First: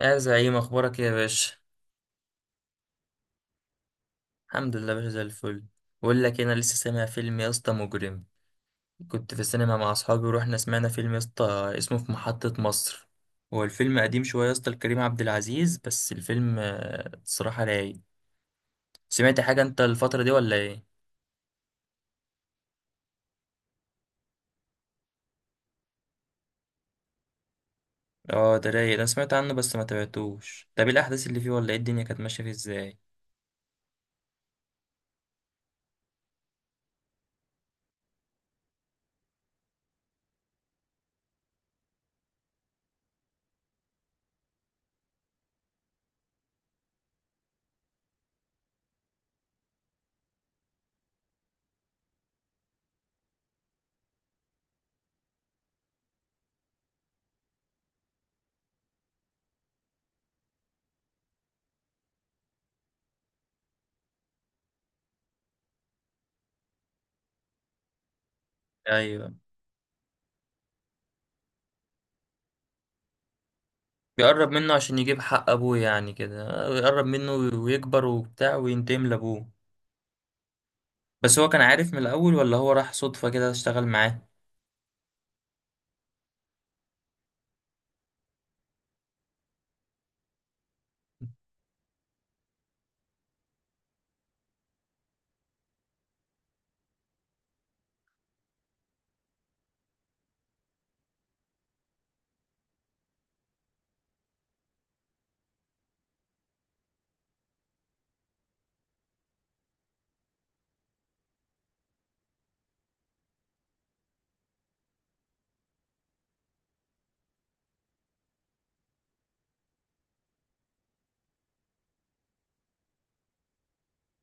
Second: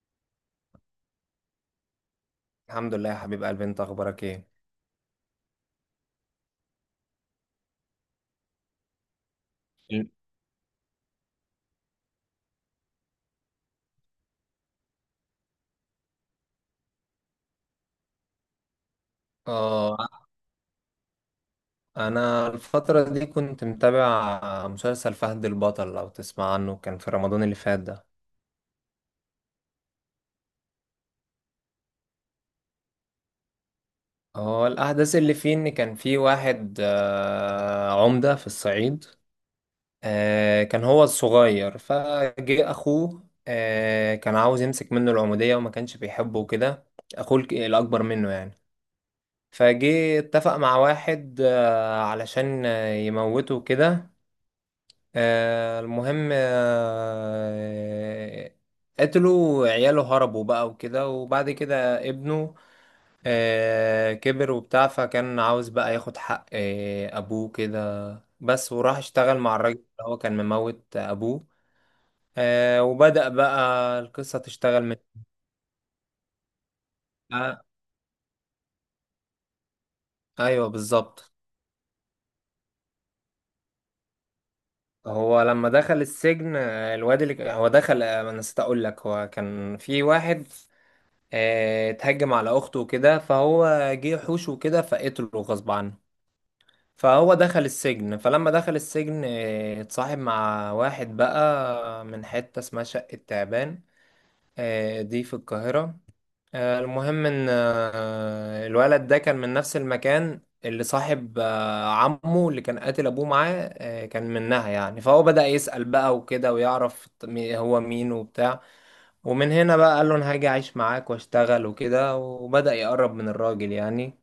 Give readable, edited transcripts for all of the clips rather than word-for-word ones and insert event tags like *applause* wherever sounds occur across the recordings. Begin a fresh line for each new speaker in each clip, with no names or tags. يا زعيم، اخبارك إيه يا باشا؟
الحمد لله يا حبيب قلبي، انت اخبارك ايه؟
الحمد لله يا باشا زي الفل. بقول لك إيه، انا لسه سامع فيلم يا اسطى مجرم. كنت في السينما مع
ال-
اصحابي ورحنا سمعنا فيلم يا اسطى اسمه في محطة مصر. هو الفيلم قديم شويه يا اسطى لكريم عبد العزيز، بس الفيلم الصراحه رايق. سمعت حاجه انت
اه
الفتره دي ولا ايه؟
انا الفترة دي كنت متابع مسلسل فهد البطل، لو تسمع عنه، كان في رمضان اللي فات ده.
اه، ده رايق. انا سمعت عنه بس ما تابعتوش. طب إيه الاحداث اللي فيه ولا ايه الدنيا كانت ماشيه فيه ازاي؟
اه، الاحداث اللي فيه ان كان في واحد عمدة في الصعيد. كان هو الصغير، فجه اخوه. كان عاوز يمسك منه العمودية وما كانش بيحبه وكده. اخوه الاكبر منه يعني. فجه اتفق مع واحد علشان يموته كده. المهم، قتلوا عياله، هربوا بقى وكده. وبعد كده ابنه كبر وبتاع، فكان عاوز بقى ياخد حق أبوه كده، بس. وراح
ايوه.
اشتغل مع الراجل اللي هو كان مموت أبوه. وبدأ بقى القصة
بيقرب منه
تشتغل من
عشان يجيب حق ابوه يعني كده، يقرب منه
آه
ويكبر وبتاع وينتقم لابوه.
أيوه بالظبط.
بس هو كان عارف من الأول ولا هو راح صدفة كده اشتغل معاه؟
لما دخل السجن، الواد اللي ك- هو دخل. انا نسيت اقول لك، هو كان في واحد اتهجم على اخته وكده، فهو جه حوش وكده فقتله غصب عنه. فهو دخل السجن. فلما دخل السجن اتصاحب مع واحد بقى من حتة اسمها شقة تعبان. دي في القاهرة. المهم ان الولد ده كان من نفس المكان اللي صاحب عمه اللي كان قاتل ابوه معاه، كان منها يعني. فهو بدأ يسأل بقى وكده ويعرف هو مين وبتاع. ومن هنا بقى قال له انا هاجي اعيش معاك واشتغل وكده، وبدأ يقرب من الراجل يعني.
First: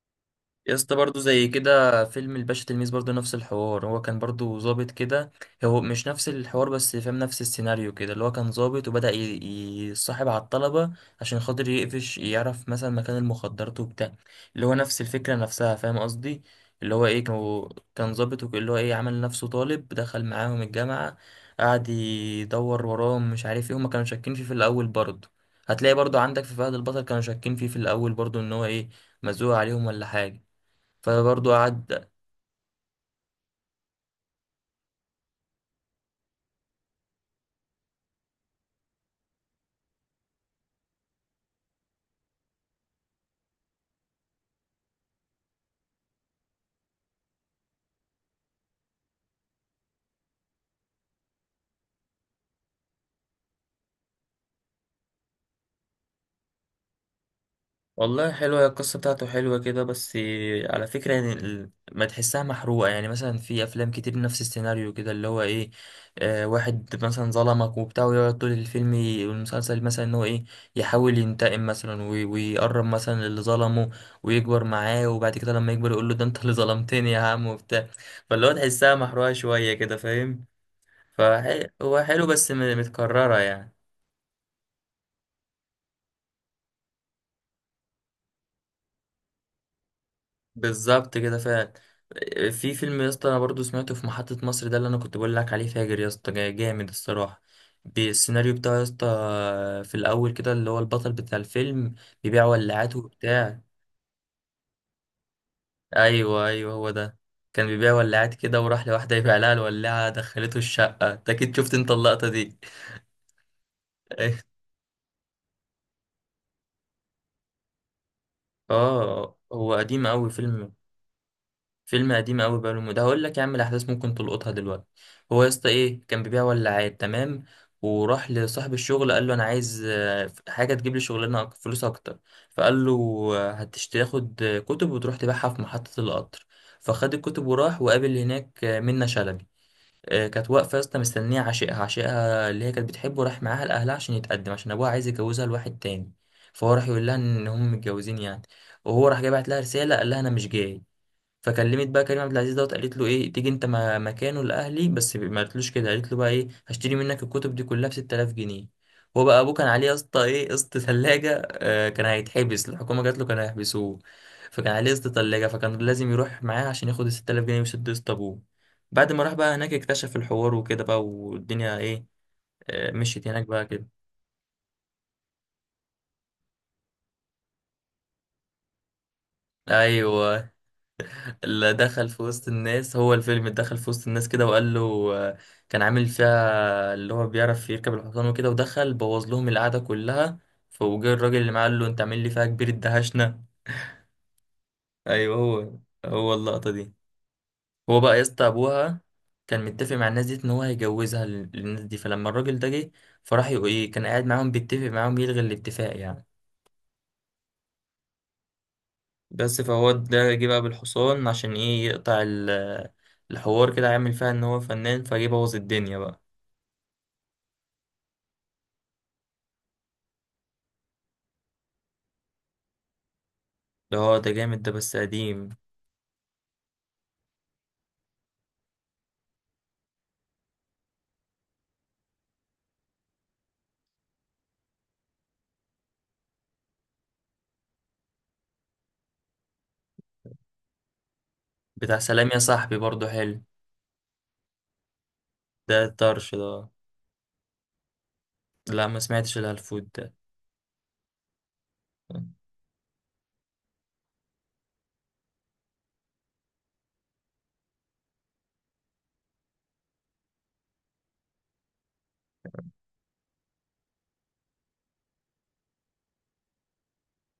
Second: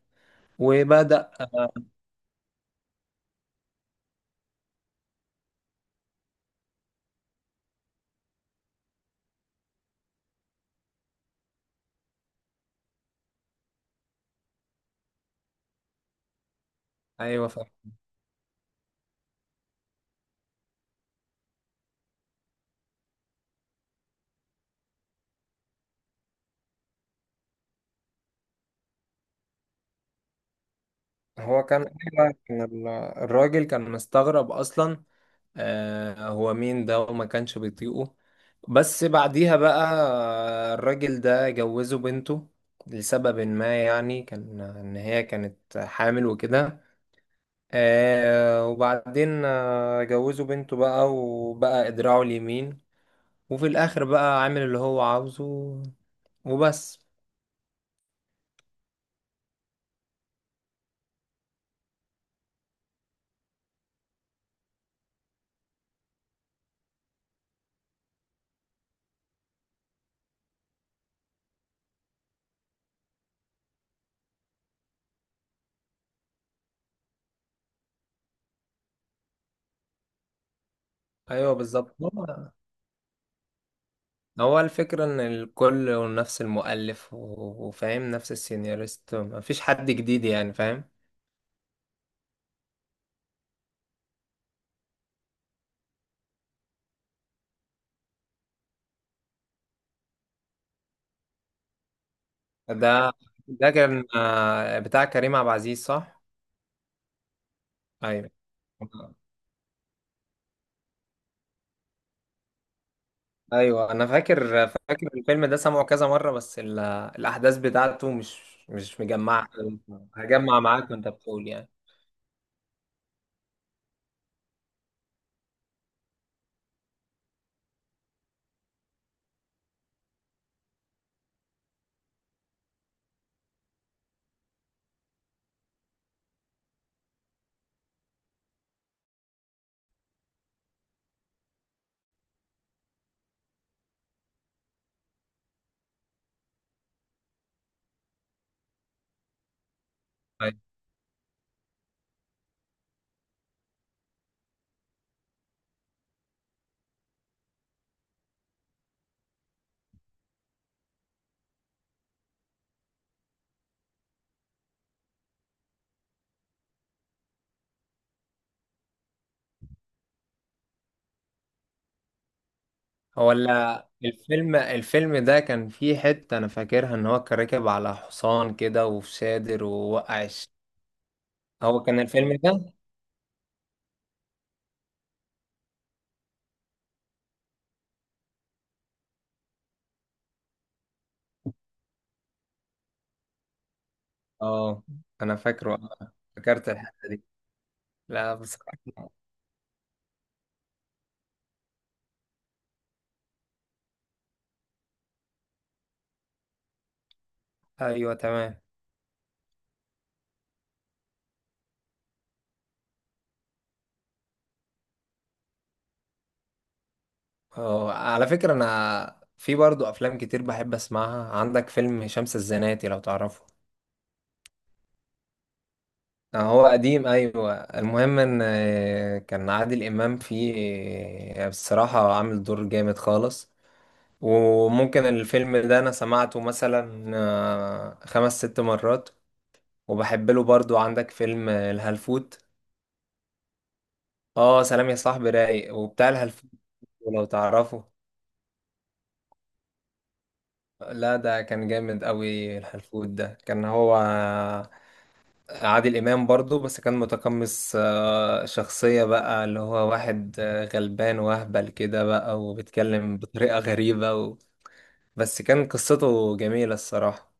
يا اسطى برضه
وبدأ.
زي كده فيلم الباشا تلميذ برضه نفس الحوار، هو كان برضه ظابط كده. هو مش نفس الحوار بس فاهم نفس السيناريو كده، اللي هو كان ظابط وبدأ يصاحب على الطلبة عشان خاطر يقفش، يعرف مثلا مكان المخدرات وبتاع. اللي هو نفس الفكرة نفسها، فاهم قصدي؟ اللي هو ايه
ايوه
كان
فاهم.
كان ظابط اللي هو ايه عمل نفسه طالب دخل معاهم الجامعة. قعد يدور وراهم، مش عارف ايه، هما كانوا شاكين فيه في الأول برضه. هتلاقي برضه عندك في فهد البطل كانوا شاكين فيه في الأول برضه، ان هو ايه مزوق عليهم ولا حاجة. فبرضه
هو كان
قعد.
أيوة، كان الراجل كان مستغرب اصلا. آه، هو مين ده؟ وما كانش بيطيقه. بس بعديها بقى الراجل ده جوزه بنته لسبب ما، يعني كان ان هي كانت حامل وكده. وبعدين جوزه بنته بقى وبقى ادراعه اليمين. وفي الاخر بقى عامل اللي هو عاوزه، وبس.
والله حلوة، هي القصة بتاعته حلوة كده بس. على فكرة، يعني ما تحسها محروقة، يعني مثلا في أفلام كتير نفس السيناريو كده اللي هو إيه، واحد مثلا ظلمك وبتاع ويقعد طول الفيلم والمسلسل مثلا إن هو إيه، يحاول ينتقم مثلا ويقرب مثلا اللي ظلمه، ويكبر معاه وبعد كده لما يكبر يقول له ده أنت اللي ظلمتني يا عم وبتاع. فاللي هو تحسها محروقة شوية كده، فاهم؟
ايوه بالظبط.
فهو
هو
حلو بس متكررة يعني.
هو الفكرة ان الكل نفس المؤلف، وفاهم نفس السيناريست، مفيش حد جديد، يعني فاهم؟
بالظبط كده فعلا. في فيلم يا اسطى انا برضو سمعته في محطة مصر، ده اللي انا كنت بقول لك عليه، فاجر يا اسطى، جامد الصراحة بالسيناريو بتاعه يا اسطى. في الاول كده اللي هو البطل بتاع الفيلم بيبيع ولاعات
ده
وبتاع.
ده كان بتاع كريم عبد العزيز، صح؟
ايوه، ايوه، هو ده. كان بيبيع
ايوه
ولاعات كده وراح لواحدة يبيع لها الولاعة، دخلته الشقة. انت اكيد شفت انت اللقطة دي.
ايوه، انا
*laughs*
فاكر فاكر الفيلم ده، سمعه كذا مرة، بس الاحداث بتاعته مش
اه،
مجمعة.
هو قديم قوي
هجمع
فيلم.
معاك وانت بتقول يعني.
فيلم قديم قوي بقاله مده، هقول لك يا عم الاحداث ممكن تلقطها دلوقتي. هو يا اسطى ايه، كان بيبيع ولاعات، تمام. وراح لصاحب الشغل قال له انا عايز حاجه تجيب لي شغلانه فلوس اكتر. فقال له تاخد كتب وتروح تبيعها في محطه القطر. فخد الكتب وراح وقابل هناك منة شلبي. كانت واقفه يا اسطى مستنيه عشيقها، عشيقها اللي هي كانت بتحبه، راح معاها لاهلها عشان يتقدم، عشان ابوها عايز يجوزها لواحد تاني. فهو راح يقول لها ان هم متجوزين يعني. وهو راح جاي بعت لها رساله قال لها انا مش جاي. فكلمت بقى كريم عبد العزيز دوت، قالت له ايه تيجي انت مكانه لاهلي، بس ما قالتلوش كده، قالت له بقى ايه هشتري منك الكتب دي كلها ب 6000 جنيه. هو بقى ابوه كان عليه يا اسطى ايه قسط ثلاجه، كان هيتحبس، الحكومه جات له كان هيحبسوه. فكان عليه قسط ثلاجه، فكان لازم يروح معاه عشان ياخد ال 6000 جنيه ويسد قسط ابوه. بعد ما راح بقى هناك اكتشف الحوار وكده بقى والدنيا ايه. مشيت
هو
هناك بقى كده.
الفيلم ده كان فيه حتة أنا فاكرها، إن هو كان راكب على حصان كده وفي شادر، ووقع
ايوه. اللي
هو كان
دخل في
الفيلم
وسط
ده؟
الناس هو الفيلم، اللي دخل في وسط الناس كده وقال له آه، كان عامل فيها اللي هو بيعرف يركب الحصان وكده، ودخل بوظ لهم القعدة كلها. فوجئ الراجل اللي معاه قال له انت عامل لي فيها كبير، الدهشنا.
اه أنا
ايوه هو.
فاكره،
هو
فكرت
اللقطة دي.
الحتة دي.
هو بقى يا
لا
اسطى
بصراحة.
ابوها كان متفق مع الناس دي ان هو هيجوزها للناس دي، فلما الراجل ده جه، فراح ايه كان قاعد معاهم بيتفق معاهم يلغي الاتفاق يعني.
أيوه تمام.
بس فهو ده جه بقى بالحصان عشان ايه يقطع الحوار كده، عامل فيها ان هو فنان، فجه بوظ الدنيا بقى.
اه على فكرة، أنا في برضو أفلام كتير بحب أسمعها. عندك فيلم شمس الزناتي، لو تعرفه.
اه ده جامد ده، بس قديم.
هو قديم، أيوه. المهم إن كان عادل إمام فيه. بصراحة عامل دور جامد خالص. وممكن الفيلم ده انا سمعته مثلا خمس ست مرات. وبحب له برضو. عندك فيلم
بتاع سلام يا
الهلفوت.
صاحبي برضه حلو.
اه، سلام يا صاحبي
ده
رايق، وبتاع
الطرش
الهلفوت
ده.
لو تعرفه.
لا، ما سمعتش الهلفوت ده.
لا، ده كان جامد قوي الهلفوت ده، كان هو عادل امام برضو، بس كان متقمص شخصية بقى اللي هو واحد غلبان واهبل كده بقى، وبيتكلم بطريقة غريبة و... بس كان قصته جميلة الصراحة.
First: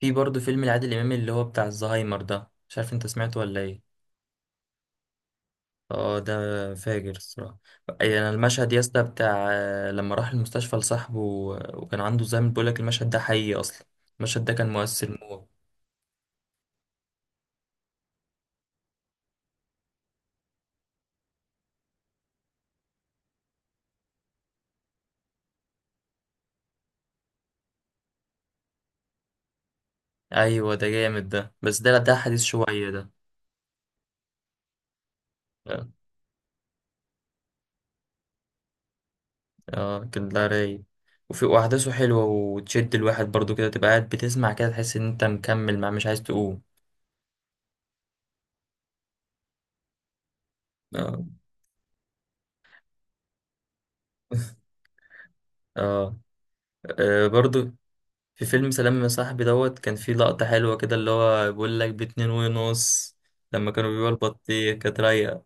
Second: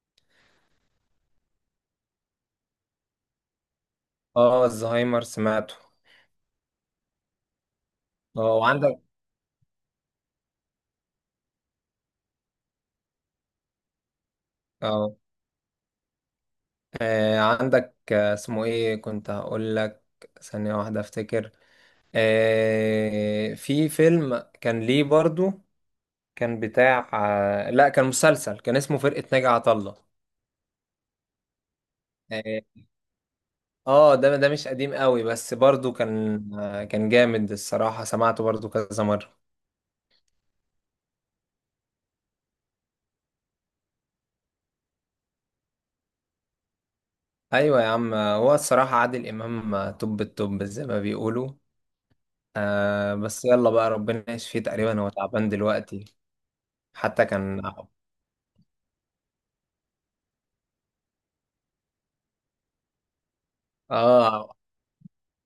في برضه فيلم لعادل إمام اللي هو بتاع الزهايمر ده، مش عارف انت سمعته ولا ايه.
اه الزهايمر سمعته.
اه، ده فاجر الصراحة. اي انا
اه
المشهد يا
وعندك.
اسطى بتاع لما راح المستشفى لصاحبه وكان عنده زهايمر، بيقول لك المشهد ده حقيقي اصلا. المشهد ده كان
اه
مؤثر موت.
عندك اسمه ايه كنت هقول لك؟ ثانية واحدة افتكر. في فيلم كان ليه برضو، كان بتاع لا كان مسلسل، كان اسمه فرقة ناجي عطا الله.
ايوه، ده جامد ده، بس ده حديث
اه.
شوية ده.
ده ده مش قديم قوي، بس برضو كان كان جامد الصراحة، سمعته برضو كذا مرة.
اه، كان ده رايق. وفي واحداثه حلوة وتشد الواحد برضو كده، تبقى قاعد بتسمع كده تحس ان انت مكمل مع مش عايز تقوم.
ايوه يا عم. هو الصراحة عادل امام توب التوب، زي ما
اه.
بيقولوا. آه بس يلا بقى، ربنا يشفيه، تقريبا هو تعبان دلوقتي.
اه.
حتى
آه،
كان.
برضو. في فيلم سلام يا صاحبي دوت كان في لقطة حلوة كده اللي هو بيقول لك باتنين ونص لما كانوا بيبيعوا
اه،
البطيخ، كانت رايقة.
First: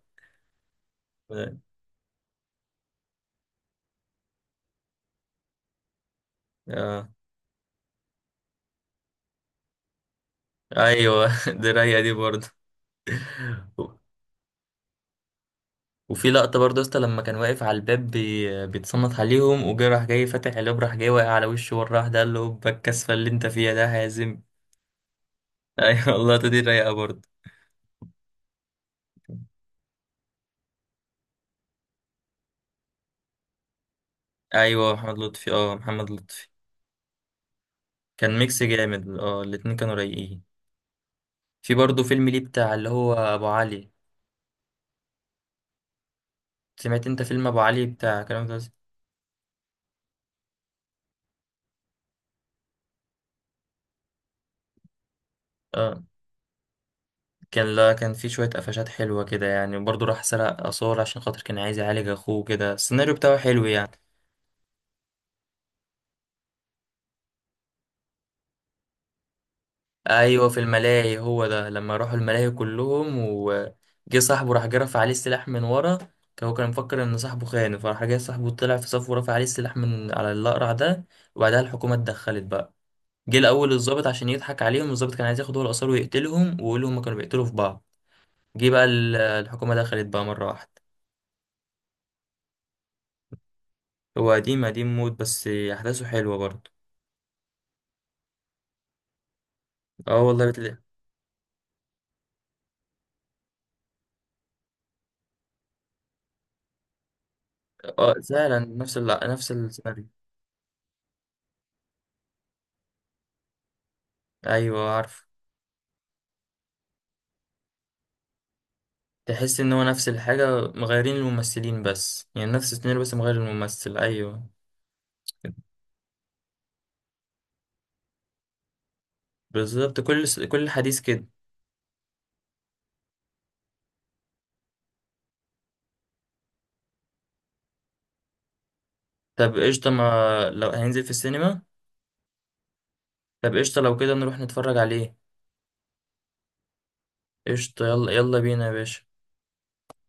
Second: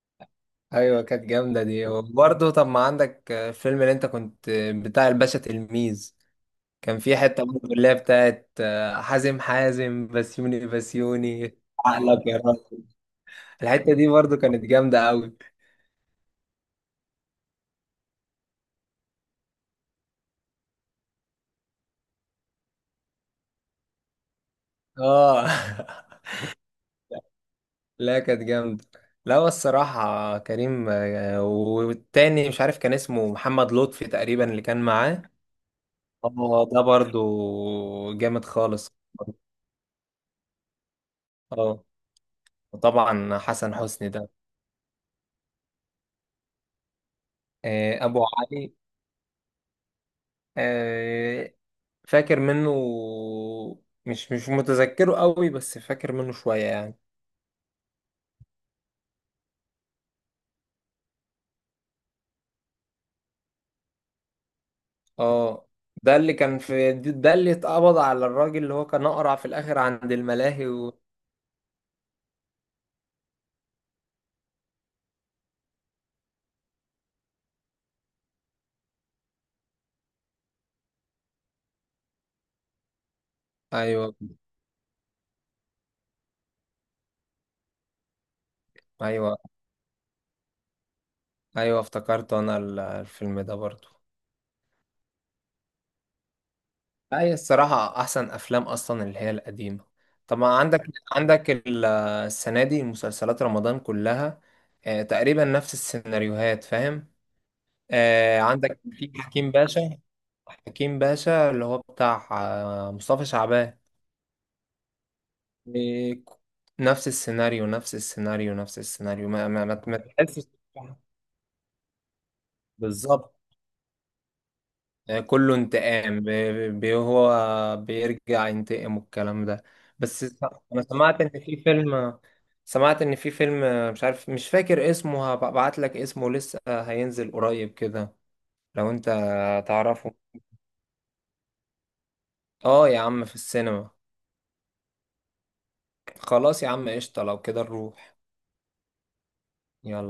ايوه كانت جامده دي. وبرضه طب ما عندك الفيلم اللي انت كنت، بتاع الباشا تلميذ. كان
اه.
في حته برضه اللي هي بتاعت حازم بسيوني
ايوه.
بسيوني
*laughs* دي رايقة دي
عقلك يا
برضو.
راجل. الحته دي برضه كانت جامده قوي.
وفي لقطة برضه يا اسطى لما كان واقف على الباب بيتصنت عليهم وجه، راح جاي فاتح الباب، راح جاي واقع على وشه مرة واحدة قال له "هوبا الكسفة اللي انت فيها ده هازم".
اه.
ايوه. *laughs* والله دي رايقه برضه.
*laughs* لا كانت جامده. لا، هو الصراحه كريم، والتاني مش عارف كان اسمه محمد لطفي تقريبا، اللي كان
ايوه محمد
معاه.
لطفي، اه محمد لطفي.
اه ده برضه
كان
جامد
ميكس
خالص.
جامد، اه الاتنين كانوا رايقين. في
اه.
برضه فيلم ليه بتاع اللي هو
وطبعا
ابو
حسن
علي.
حسني ده.
سمعت انت فيلم ابو علي بتاع
ابو
كلام ده؟
علي، آه، فاكر منه، مش متذكره قوي، بس
اه،
فاكر منه شوية يعني.
لا، كان في شويه قفشات حلوه كده يعني، وبرضه راح سرق اثار عشان خاطر كان عايز يعالج اخوه كده، السيناريو بتاعه حلو يعني.
اه ده اللي كان في، ده اللي اتقبض على الراجل اللي هو كان اقرع في الاخر عند
ايوه، في
الملاهي و...
الملاهي هو ده، لما راحوا الملاهي كلهم وجه صاحبه راح جرف عليه السلاح من ورا. هو كان مفكر ان صاحبه خانه، فراح جاي صاحبه طلع في صف ورفع عليه السلاح من على الاقرع ده. وبعدها الحكومه اتدخلت بقى. جه الاول الضابط
ايوه
عشان يضحك عليهم، الضابط كان عايز ياخد هو الاثار ويقتلهم ويقول لهم كانوا بيقتلوا في بعض. جه بقى
ايوه.
الحكومه دخلت بقى مره واحده.
ايوه افتكرت انا الفيلم ده برضو.
هو قديم، قديم موت، بس احداثه حلوه برضه.
لا، هي الصراحة احسن افلام اصلا اللي هي القديمة.
اه والله
طبعا
بتلاقي.
عندك، عندك السنة دي مسلسلات رمضان كلها تقريبا نفس السيناريوهات، فاهم؟
اه
آه
فعلا
عندك
نفس
في حكيم
نفس
باشا.
السيناريو.
حكيم باشا اللي هو بتاع مصطفى شعبان.
ايوه عارف.
إيه، نفس السيناريو نفس السيناريو نفس السيناريو، ما
تحس
ما
ان
ما
هو
ما
نفس
تحسش؟
الحاجة، مغيرين الممثلين بس يعني، نفس السيناريو بس
بالظبط.
مغير الممثل، ايوه.
كله انتقام، هو بيرجع ينتقم والكلام ده.
بالظبط،
بس س-
كل
انا
حديث
سمعت
كده.
ان في فيلم، سمعت ان في فيلم مش عارف، مش فاكر اسمه، هبعت لك اسمه، لسه هينزل قريب كده، لو انت
طب قشطة،
تعرفه.
ما لو هينزل في السينما.
اه يا عم في
طب قشطة،
السينما.
لو كده نروح نتفرج عليه.
خلاص يا عم، قشطة لو كده
قشطة، يلا
نروح.
يلا بينا يا باشا.
يلا.